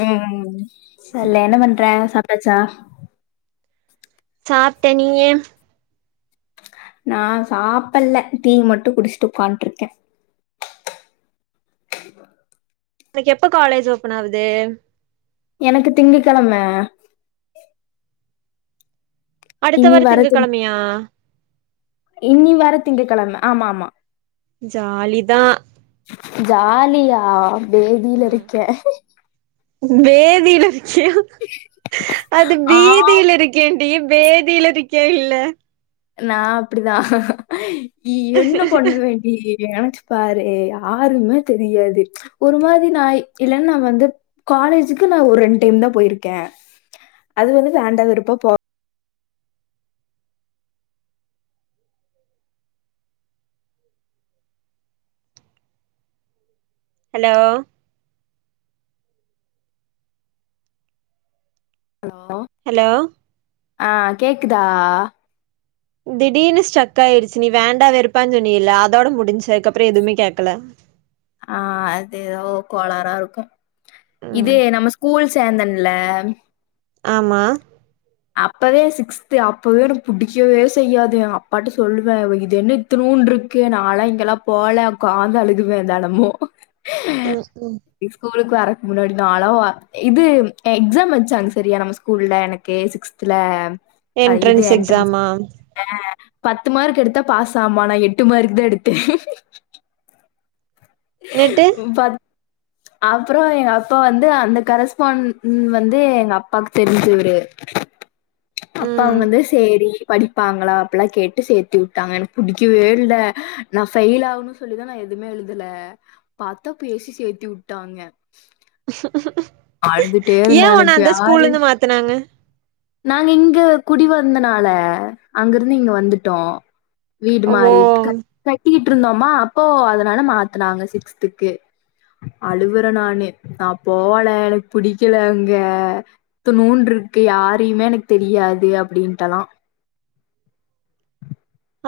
உம் சரி என்ன பண்றே சாப்ட்டாச்சா சாப்டே நீங்க நா சாப்பில்ல டீ மட்டு குடிச்சுட்டு உட்காந்துட்ருக்கே ஒனக்கு எப்ப காலேஜ் ஓபன் ஆகுது எனக்கு திங்ககெழம அடுத்த வார வர திங் திங்ககெழமயா இனி வர திங்ககெழம ஆமா ஆமா ஜாலிதா ஜாலியா பேதில ம் இருக்கே பேதில அது ஆ பீதியில இருக்கே ஏ பேதில இருக்கே இல்ல நா அப்டிதா என்ன பண்ணு வேண்டி நெனச்சு பாரு யாருமே தெரியாது ஒரு மாரி நா இல்லன்னா நா வந்து காலேஜுக்கு நா ஒரு ரெண்டு டைம் தா போயிருக்கே அது வந்து வேண்டா வெருப்பா போ ஹலோ ஹலோ ஹலோ ஆ கேக்குதா திடீர்னு ஸ்டக் ஆயிருச்சு நீ வேண்டா வெறுப்பானு சொன்னில்ல அதோட முடிஞ்சது அதுக்ப்புறோ எதுவுமே கேக்கல ஆ அதேதோ கோளாரா இருக்கு இது ம் நம்ம ஸ்கூல் சேந்தன்ல ஆமா அப்பவே சிக்ஸ்து அப்பவே எனக் புடிக்கவே செய்யாது அப்பாட்ட சொல்லுவ இது என்ன இத்தணூன்டுருக்கு நால்லா இங்கெல்லா போல உக்காந்து அழுகுவ தெனமு ம் ம் ஸ்கூல்க் வர முன்னாடி நாலா இது எக்ஸாம் வெச்சாங்க சேரியா நம்ம ஸ்கூல்ல எனக் கே சிக்ஸ்த்துல என்ட்ரன்ஸ் எக்ஸாமா பத்து மார்க் எடுத்தா பாஸ் ஆமா நா எட்டு மார்க்கு தா எடுத்த நேட்டு [unintelligible] அப்புறோ எங்க அப்பா வந்து அந்த கரஸ்பாண் ண் வந்து எங்க அப்பாக்கு தெரிஞ்சவரு அப்ப ம் அவங்க வந்து சேரி படிப்பாங்களா அப்பல்லா கேட்டு சேத்தி உட்டாங்க எனக்கு புடிக்கவே இல்ல நா ஃபெயில் ஆகுனு சொல்லிதான் நான் எதுவுமே எழுதல பாத்தா பேசி சேத்தி உட்டாங்க ஏ இருந்தேன் உன்ன எனக்கு அந்த ஸ்கூல்ல யாரு இருந்து மாத்துனாங்க நாங்க இங்க குடி வந்தனால அங்கிருந்து இங்க வந்துட்டோ வீடு ஓ மாறி [inaudible] கட்டிட் ட்ருந்தோமா அப்போ அதனால மாத்துனாங்க சிக்ஸ்த்துக்கு அழுவுற நானு நா போல எனக் புடிக்கல அங்க இத்துணூண்டுருக்கு யார் யாரையுமே எனக் தெரியாது அப்டின்ட்டெல்லா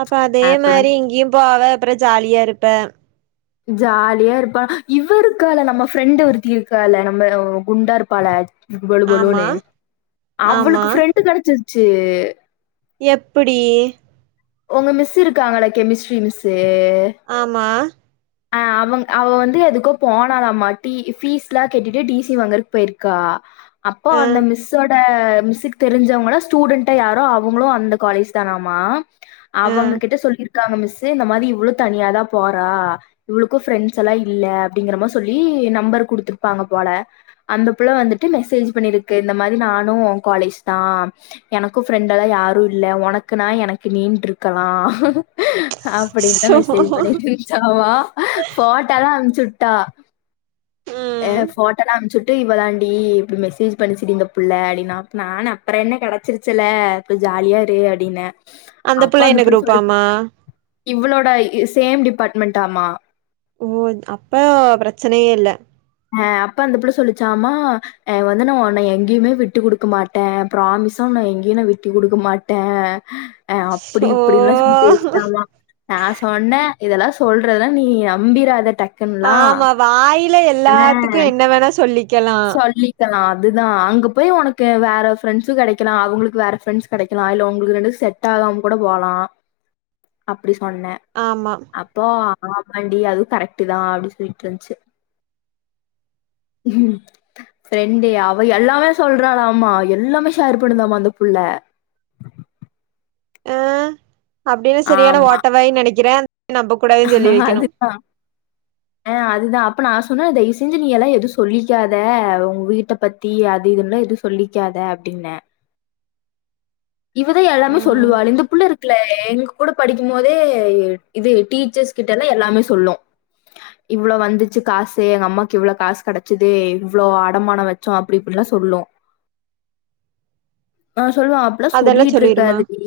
அப்ப அதே அப்புறம் மாரி இங்கியும் போவப் அப்புறோ ஜாலியா இருப்ப ஜாலியா இருப்பா இவ இருக்கால நம்ம ஃப்ரெண்டு ஒருத்தி இருக்கால நம்மல குண்டா இருப்பால பொலு ஆமா பொலுன்னு ஆமா அவளுக்கு ஃப்ரெண்டு கெடச்சு ச்சு எப்புடி உங்க மிஸ் இருக்காங்கள கெமிஸ்ட்ரி மிஸ்ஸு ஆமா அ அவங் அவ வந்து எதுக்கோ போனாலாமாட்டி ஃபீஸ் எல்லா கெட்டிட்டு டிசி வாங்குறதுக்கு போயிருக்கா அப்போ அ அந்த மிஸ்ஸோட மிஸ்க்கு தெரிஞ்சவங்களா ஸ்டூடண்டா யாரு அவங்களு அந்த காலேஜ் தானாமா அ அவங்க கிட்ட சொல்லிரு க்காங்க மிஸ்ஸு இந்த மாரி இவ்வளு தனியாதா போறா இவளுக்கு ஃபெரண்ட்ஸ் எல்லா இல்ல அப்டிங்கற மார் சொல்லி நம்பர் குடுத்துருப்பாங்க போல அந்த புள்ள வந்துட்டு மெசேஜ்ஜு பண்ணிருக்கு இந்த மாரி நானு உங் காலேஜ்தா எனக்கு ஃப்ரெண்டெல்லா யாரு இல்ல உனக்கு நா எனக் கு நீன்ட்ருக்கலா அப்டின்னுதா சோ மெசேஜ் பண்ணிட்ருஞ்சாமா ஃபோட்டா எல்லா அமுச்சு டா ஏ ம் போட்டாலா அமிச்சு ட்டு இவலாண்டி இப்பி மெசேஜ் பண்ணிச்சுடி இந்த புள்ள அப்பிடின்னா நானு அப்புறோ என்ன கிடைச்சிருச்சல அப்புறோ ஜாலியா இரு அப்பிடின்னே அப்ப அந்த புள்ள சொல்லு இவளோட ஸ் தேம் டிபார்ட் மெண்ட்டாம்மா ஓ அப்ப பிரச்சனையே இல்ல ஆ அப்ப அந்த புள்ள சொல்லிச்சாமா ஆ வந்து நா உன்னைய எங்கேயுமே விட்டு குடுக்க மாட்டே பிராமிசா உன்ன எங்கேயு விட்டு குடுக்க மாட்டே ஆ அப்பிடி சோ இப்பிடில்லா சொல்லி பேசிச்சாமா நா சொன்னே இதெல்லா சொல்றதுெல்லா நீ நம்பிராத டக் ஆமா வாயில எல் எல்லாத்துக்கு என்ன வேணா சொல்லிக்கலா ஆ அதுதா அங்க போய் உனக்கு வேற ஃப்ரெண்ட்ஸ் கெடைக்கலா அவங்களுக்கு வேற ஃப்ரெண்ட்ஸ் கெடைக்கலா இல்ல உங்களுக்கு ரெண்டு செட் ஆவாம கூட போலா அப்பிடி சொன்னே ஆமா அப்போ ஆமாண்டி அதுவு கரெக்ட் தா அப்பிடினு சொல்லிட்டு இருந்துச்சி ம் ஃப்ரெண்டே அவ எல்லாமே சொல்றாளாமா எல்லாமே ஷேர் பண்ணுந்தாம அந்த புள்ள ஆ அப்பிடின்னா சரியான ஓட்டவாயி நெனைக்கிறே நம்ப கூடாதுன்னு சொல்லி வைக்கணு அதுதா ஆ அதுதா அ அப்ப நா சொன்னே தயவு செஞ்சி நீ எல்லா எதுவு சொல்லிக்காத உங்க வீட்ட பத்தி அது இதுல்லா எதுவு சொல்லிக்காத அப்பிடின்னே இவதா எல்லாமே ம் சொல்லுவள இந்த புள்ள இருக்குல எங்க கூட படிக்கு போதே இது டீச்சர்ஸ் கிட்டல்லா எல்லாமே சொல்லு இவ்ளோ வந்துச்சி காசு எங்க அம்மாக்கு இவ்ளோ காசு கெடைச்சது இவ்வளோ அடமானம் வச்சோ அப்பிடி இப்பிடிலா சொல்லு ஆ சொல்லுவ அதெல்லா சொல்லிட்டு சொல்லிருமா இருக்காதுடி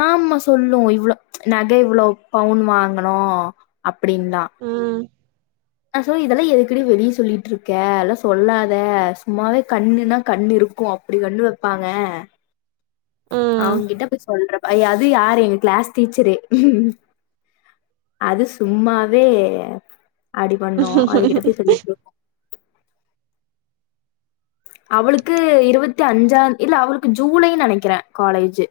ஆமா சொ சொல்லு இவ்ளோ நக இவ்வளோ பவுன் வாங்கனோ அப்பிடின்லா ம் சோ இதெல்லா எதுக்கடி வெளியே சொல்லிட்டு இருக்கே எல்லா சொல்லாத சும்மாவே கண்ணுன்னா கண்ணு இருக்கு அப்பிடி கண்ணு வப்பாங்க அவுங்ககிட்ட போய் சொல்றப்ப அது யாரு எங்க கிளாஸ் டீச்சரே ம் அது சும்மாவே ஆடி பண்ணோ அதுகிட்ட ம் போய் சொல்லிட்டு இருக்கு அவளுக்கு இருபத்தி அஞ்சா தே இல்ல அவளுக்கு ஜூலை நெனைக்கிறே காலேஜி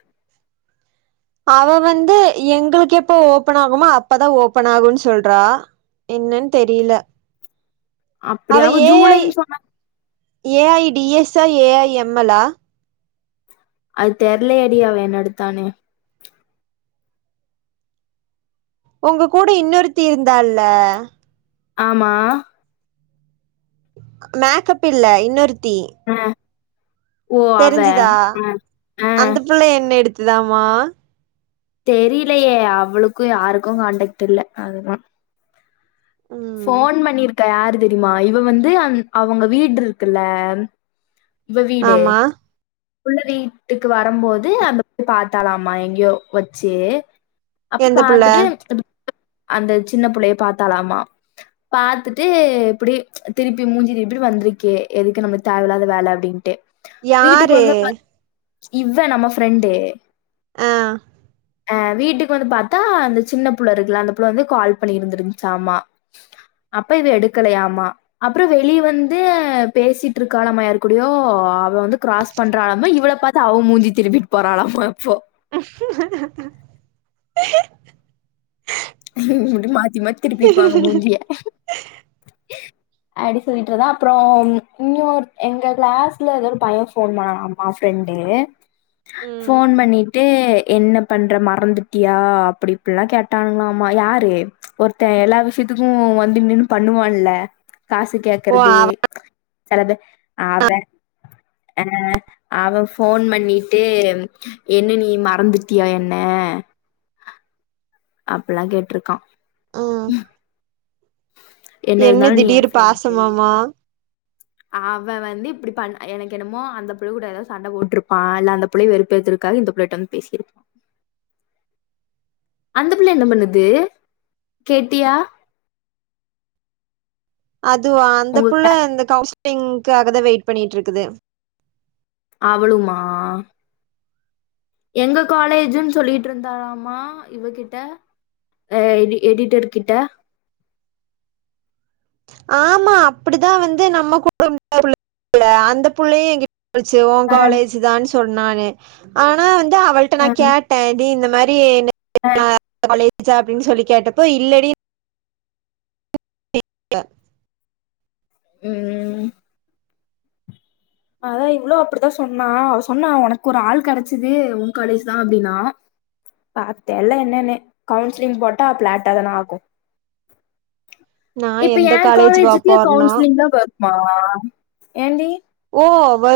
அவ வந்து எங்களுக்கு எப்ப ஓபன் ஆகுமோ அப்பதா ஓபன் ஆகுன்னு சொல்றா என்னன் தெரியல அப்டி அவ ஏஐ ஜூலைன்னு சொன்னா ஏஐ டிஎஸ் ஆ ஏஐஎம்லா அது தெரலயேடி அவ என்ன எடுத்தானு உங்க கூட இன்னொருத்தீ இருந்தால்ல ஆமா மேக்கப் இல்ல இன்னொருத் தி அ. ஓ அவ. தெரிஞ்சிதா அ. அ. அந்த பிள்ள என்ன எடுத் துதமா தெரியலையே அவளுக்கும் யாருக்கும் கான்டக்ட் இல்ல அதிகமா ம் ஃபோன் பண்ணிரு க்க யாரு தெரிமா இவ வந்து அ அவுங்க வீடு இருக்குல்ல இவ வீடு ஆமா உள்ள வீட்டுக்கு வரம்போது அந்த போயி பாத்தாலாமா எங்கயோ வச்சி அப்ப எந்த புள்ள பாத்துட்டு அந்த சின்ன புள்ளய பாத்தாலாமா பாத்துட்டு இப்டி திருப்பி மூஞ்சி திருபிட்டு வந்திருக்கே எதுக்கு நமஞகு தேவயிலாத வேல அப்டின்ட்டு வீட்டுக்கு யாரு வந்து பாத் இவ நம்ம ஃபிரண்டு ஆ ஆ வீட்டுக்கு வந்து பாத்தா அந்த சின்ன புள்ள இருக்குல்ல அந்த புள்ள வந்து கால் பண்ணிருந்துருந்தாசாமா அப்ப இவ எடுக்கலயாமா அப்புற வெளி வந்து பேசிட்டு இருக்காலமா யாரு குடியோ அவ வந்து கிராஸ் பண்றாலமா இவள பாத்து அவ மூஞ்சி திருப்பிட்டு போறலாமா இப்போ [inaudible] முடி மாத் மாத்தி மாத் திருப்பிகுவாங்க மூஞ்சிய அப்டி சொலிட்டுருதா அப்புற இன்னொரு எங்க கிளாஸ்ல எதோ ஒரு பைய ஃபோன் பண்ணானாமா ஃப்ரெண்டு ம் ஃபோன் பண்ணி ட்டே என்ன பண்ற மறந்துட்டியா அப்டி இப்டிலா கேட்டானுங்களா ஆமா யாரு ஒருத்தன் எல்லா விஷியத்துக்கு வந்து நின்னு பண்ணுவான் இல்ல காசு ஓ கேக்கறது அவ செலது அவன் ஆ அவன் ஃபோன் பண்ணிட்டு என்ன நீ மறந்துட்டியா என்ன அப்பிலாம் கேட்ருக்கான் ம் என்ன இருந்தாலு நீ எ திடீர் ஃப்ரெண்டு பாசமாம அவன் வந்து இப்டி பண்ண எனக்கு என்னமோ அந்த பிள்ள கூட எதாவது சண்ட போட்டுருப்பான் இல்ல அந்த புள்ளய வெறுப்பேத்தறகாக இந்த புள்ளைட்ட வந்து பேசிரு அந்த பிள்ள என்ன பண்ணுது கேட்டியா அதுவா அந்த உங்க புள்ள க்ளா இந்த கவுன்ஸ் ங்காகத வெயிட் பண்ணிட்டு இருகுது அவளுமா எங்க காலேஜுனு சொலிடு இருதாலாமா இவகிட்ட எடிட்டர் கிட்ட ஆமா அப்டிதா வந்து நம்ம கூட இன்னொரு அந்த புள்ளய எங்க சொல்லுச்சு ஓ அ காலேஜ் தா சொன்னானு ஆனா அவள்ட்ட நா அ கேட்டே நீ மாரி அ [unintelligible] சா அப்டினு சொல்லி கேக்கட்டு இல்லடி கேக்ல உம் அதா இவ்ளு அப்டிதா சொன்னா அவ சொன்னா உனக்கு ஒரு ஆள் கெடச்சது உன் காலேஜ் தா அப்டினா பா தெர்ல் என்னன்னு கவுன்சிலிங் போட்டா பிளாடாதான ஆகு நா இப்ப எந்த ஏ காலேஜ் வா காலேஜூக்கு போறேன்னா கவுன்சிலிங் தாப மா ஏன்டி ஓ வ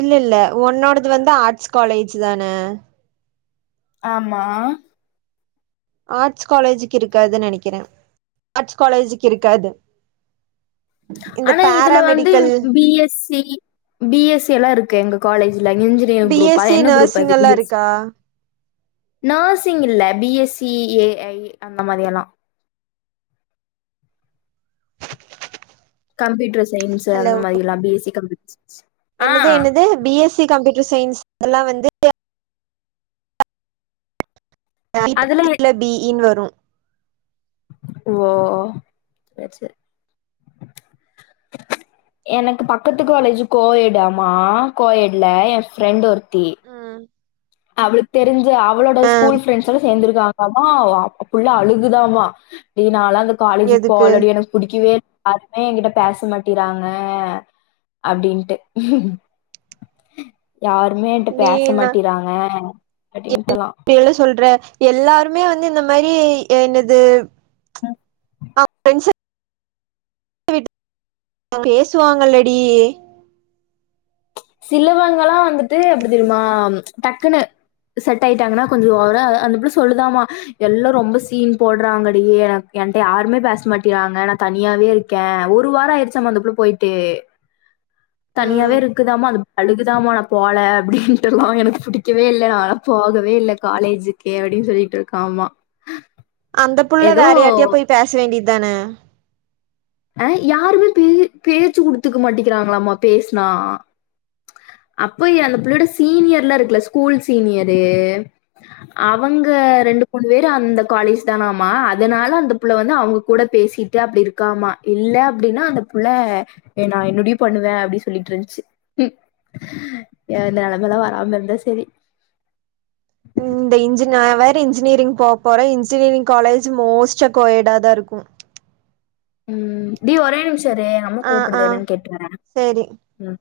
இல்ல இல்ல உன்னோடது வந்து ஆர்ட்ஸ் காலேஜ் தான ஆமா ஆர்ட்ஸ் காலேஜுக்கு இருக்காது நெனக்குறே ஆர்ட்ஸ் காலேஜ்க்கு இருக்காது இந்த ஆனா இதுல வந்து paramedical B SC B SC எல்லா இருக்கு எங்க college engineering B group S C என்ன குரூப் நர்சிங் அது பி எல்லா இருக்கா நர்சிங் இல்ல பி எஸ்சி ஏ ஐ அந்த மாதிரி எல்லா கம்ப்யூட்டர் சயின்ஸ் ஹலோ அந்த மாதிரில்லா பி எஸ் கம்யூ [inaudible] என்னது என்னது பி எஸ்சி கம்யூட்ட சயின்ஸ் அதெல்லா வந்து [unintelligible] அதுல பி இன் வரும் புறம் ஓ சேரி சேரி எனக்கு பக்கத்து காலேஜ் கோயடாமா கோயட்ல என் ஃப்ரெண்ட் ஒரு தி ம் அவளுக்கு தெருஞ்சு க்கு அவளோட ஆ ஸ்கூல் ஃப்ரெண்ட்ஸ் எல்லா சேந்துருக்காங் ளாமா புள்ள அழுகுதாம டே நாலா அந்த காலேஜுக் எதுக்கு போவலடி எனக் புடிக்கவே யாருமே எங்கிட்ட பேச மாட்டிறாங்க அப்டின்ட்டு யாருமே என்ட்ட பேச மாட்டிறாங் [inaudible] என்ன சொல்ற எல்லாருமே வந் து இந்த மாரி என்னது ம் [inaudible] பேசுவாங்கல்லடி சிலவங்களா வந்துட்டு எப்டி தெரிமா டக்குன்னு செட் ஆயிட்டாங்கனா கொஞ்சொ ஒர அந்த புள்ள சொல்லுதாமா எல்லா ரொம்ப சீன் போட்றாங்கடி எனக் என்ட்ட யாருமே பேச மாட்டிறாங்க நா தனியாவே இருக்கே ஒரு வார ஆயிடுச்சாமா அந்த புள்ள போயிட்டு தனியாவே ம் இரு அழுகுதாமா நா போல அப்டின்ட்டுலா எனக்கு புடிக்கவே இல்ல நாலா போகவே இல்ல காலேஜுக்கே அப்டின் சொல்லிட்டு இருக்காமா அந்த புள்ள ஏதோ வேற யார்டயா போய் பேச வேண்டியது தான அ யாருமே பே பேச்சு குடுத்துக்க மாட்டிக்கிறாங்ளாமா பேசுனா அப்ப அந்த பிள்ளயோட சீனியர்லா இருக்குல ஸ்கூல் சீனியரு அவங்க ரெண்டு மூணு பேரு அந்த காலேஜ் தானாமா அதனால அந்த புள்ள வந்து அவுங்க கூட பேசிட்டு அப்டி இருக்காம இல்ல அப்டின்னா அந்த புள்ள நா என்னடி பண்ணுவே அப்டி சொல்லிட்ருந்ச்சு ஏ நெலமல்லா வராம இருந்தா செரி இந்த இன்ஜி நா வேற இன்ஜினியரிங் போ போறே இன்ஜினியரிங் காலேஜ் மோஸ்டா கோ எடா தா இருக்கு ம் டி ஒரே நிமிஷ இரு எங்கம்மா ஆ ஆ கூப்புடுது என்னன் கேட்டு வரே சேரி ம்